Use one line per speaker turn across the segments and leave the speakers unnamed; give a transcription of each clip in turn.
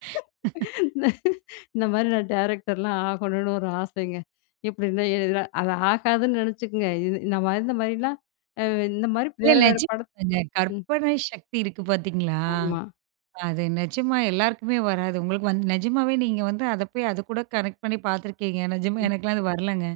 இந்த மாதிரி நான் டைரக்டர்லாம் ஆகணும்னு ஒரு ஆசைங்க. எப்படின்னா, அது ஆகாதுன்னு நினைச்சிக்கங்க. இது இந்த இந்த மாதிரிலாம் இந்த மாதிரி
இல்ல
வேற வேற பட
நிஜமாங்க.
ம். ம்.
கற்பனை சக்தி இருக்கு பார்த்தீங்களா,
ஆமா.
அது நிஜமா எல்லாருக்குமே வராது. உங்களுக்கு வந்து நிஜமாகவே நீங்க வந்து அதை போய் அதுக்கூட கனெக்ட் பண்ணி பார்த்துருக்கீங்க. நிஜமா
ம்.
எனக்கெல்லாம் அது வரலைங்க.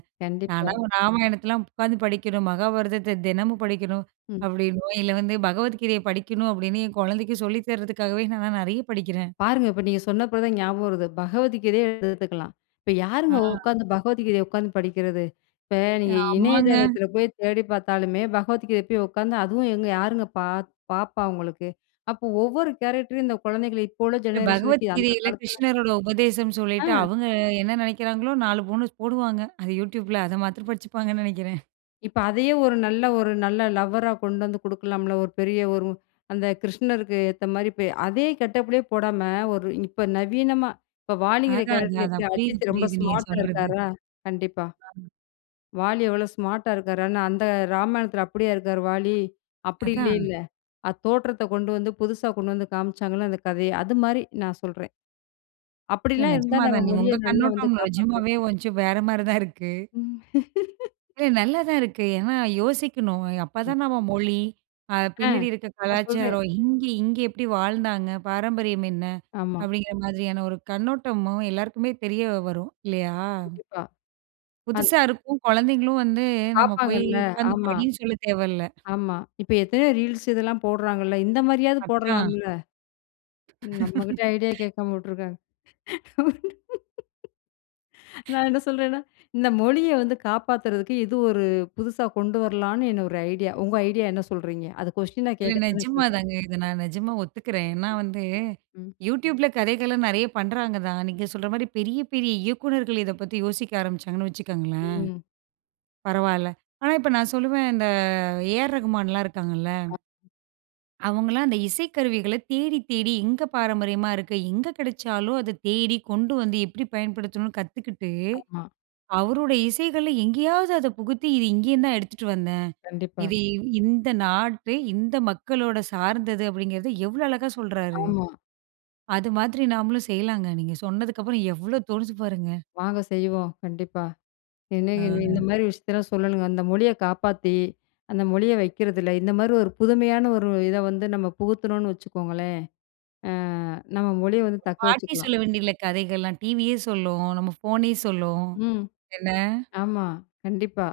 நான்
கண்டிப்பா.
ராமாயணத்தலாம் உட்காந்து படிக்கணும். மகாபாரதத்த தினமும் படிக்கணும்.
ம்.
அப்டின்னோ இல்ல வந்து பகவத்கீதைய படிக்கணும் அப்படின்னு என் குழந்தைக்கு சொல்லி தர்றதுக்காகவே நான் நிறைய படிக்கிறேன்.
பாருங்க இப்ப நீங்க சொன்ன பிறகு தான் ஞாபகம் வருது. பகவத் கீதைய எடுத்துக்கலாம். இப்ப
அ.
யாருங்க உட்கார்ந்து பகவத் கீதைய உட்கார்ந்து படிக்கிறது? இப்ப நீங்க
ஆமாங்க.
இணையதளத்தில் போய் தேடி பார்த்தாலுமே, பகவத் கீதைய போய் உட்கார்ந்து அதுவும் எங்க யாருங்க பார்ப்பா உங்களுக்கு. அப்போ ஒவ்வொரு கேரக்டர் இந்த குழந்தைகள இப்போ உள்ள
இல்ல
ஜெனரேஷன் க்கு, அந்த
பகவத்கீதையில
காலத்தில
கிருஷ்ணரோட உபதேசம்னு சொல்லிட்டு,
அ.
அவங்க என்ன நினைக்கிறாங்களோ 4 போனஸ் போடுவாங்க அது யூடியூப்பில. அதை மாத்தரம் படிச்சுப்பாங்கன்னு நெனைக்கிறேன்.
இப்போ அதையே ஒரு நல்ல ஒரு நல்ல லவ்வரா கொண்டு வந்து குடுக்கலாம்ல. ஒரு பெரிய ஒரு அந்த கிருஷ்ணருக்கு ஏத்த மாதிரி இப்போ அதே கெட்டப் ல போடாம, ஒரு இப்போ நவீனமா இப்போ வாலிங்கிற
அதான் அது,
கேரக்டர் எப்படி
அதான் புரியுது,
அஜித் ரொம்ப
புரியுது நீங்க
ஸ்மார்ட் அ
சொல்றது.
இருக்காரா? கண்டிப்பா.
ஆமா.
வாலி எவ்வளோ ஸ்மார்ட் டா இருக்காரு, அந்த ராமாயணத்தில அப்படியா இருக்காரு வாலி? அப்டி
அதான்.
இல்லைல்ல. அது தோற்றத்த கொண்டு வந்து புதுசா கொண்டு வந்து காமிச்சாங்கள்ல அந்த கதைய. அது மாதிரி. நான் சொல்றேன்.
இல்ல
அப்டிலாம் இருந்தா
நெஜமா
நம்ம
தான். நீ
மொழிய
உங்க
நல்லா வந்து
கண்ணோட்டம்
காப்பாத்தலாம்.
நெஜமாவே கொஞ்சம் வேற மாதிரி தான் இருக்கு. இல்ல நல்லா தான் இருக்கு. ஏன்னா, யோசிக்கணும். அப்பதான் நம்ம
கண்டிப்பா.
மொழி, அ
ஆ
பின்னாடி இருக்கிற
நான் சொல்றேன்.
கலாச்சாரம், இங்க இங்க எப்படி வாழ்ந்தாங்க? பாரம்பரியம் என்ன?
ஆமா.
அப்படிங்கிற மாதிரியான ஒரு கண்ணோட்டமும் எல்லாருக்குமே தெரிய வரும். இல்லையா?
கண்டிப்பா. அன்
புதுசா இருக்கும், குழந்தைகளும் வந்து நம்ம போய்
பார்ப்பாங்கள்ல
உட்கார்ந்து
ஆமா.
படின்னு சொல்ல தேவல்ல.
ஆமா இப்போ எத்தனையோ ரீல்ஸ் இதெல்லாம் போடுறாங்கள்ல, இந்த மாரியாவது
அதான்.
போடலாம்ல. நம்ம கிட்ட ஐடியா கேட்காம விட்டுருக்காங்க. நான் என்ன சொல்றேன்னா, இந்த மொழிய வந்து காப்பாத்துறதுக்கு இது ஒரு புதுசா கொண்டு வரலான்னு என்ன ஒரு ஐடியா. உங்க ஐடியா என்ன சொல்றீங்க? அது கொஷ்டீனா
இல்ல
கேட்க தான்
நெஜமா
கேட்டேன்.
தாங்க. இத நான் நெஜமா ஒத்துக்கிறேன். ஏன்னா வந்து,
ம்.
யூடியூபில கதைகள்லாம் நெறைய பண்றாங்க தான். நீங்க சொல்ற மாதிரி பெரிய பெரிய இயக்குனர்கள் இத பத்தி யோசிக்க ஆரம்பிச்சாங்கன்னு வச்சுக்கோங்களேன்,
ம்.
பரவாயில்ல. ஆனா இப்ப நான் சொல்லுவேன் இந்த ஏ ஆர் ரகுமான்லாம் இருக்காங்கள்ல
ஆமா.
...அவங்களாம் அந்த இசைக்கருவிகள தேடி தேடி எங்கே பாரம்பரியமா இருக்கு? எங்க கிடைச்சாலும் அத தேடி கொண்டு வந்து எப்படி பயன்படுத்தணும்னு கத்துக்கிட்டு,
ஆமா.
அவரோட இசைகள் எங்கேயாவது அத புகுத்தி, இது இங்கேயும் தான் எடுத்துட்டு வந்தேன்.
கண்டிப்பா.
இது இந்த நாட்டு, இந்த மக்களோட சார்ந்தது அப்படிங்கிறது எவ்வளோ அழகா சொல்றாரு.
ஆமா.
அது மாதிரி நாமளும் செய்யலாங்க. நீங்க சொன்னதுக்கு அப்புறம் எவ்வளோ தோணுது பாருங்க.
வாங்க செய்வோம், கண்டிப்பா. என்ன இந்த
ஆ.
மாதிரி விஷயத்தலாம் சொல்லணுங்க. அந்த மொழிய காப்பாத்தி அந்த மொழிய வைக்கிறதில இந்த மாதிரி ஒரு புதுமையான ஒரு இத வந்து நம்ம புகுத்துனோன்னு வச்சுக்கோங்களேன், ஆ நம்ம மொழிய வந்து தக்க
பாட்டி
வச்சுக்கலாம்.
சொல்ல வேண்டியது இல்ல கதைகள்லாம். டிவியே சொல்லும், நம்ம ஃபோனே சொல்லும்
ம்.
என்ன?
ஆமா கண்டிப்பா.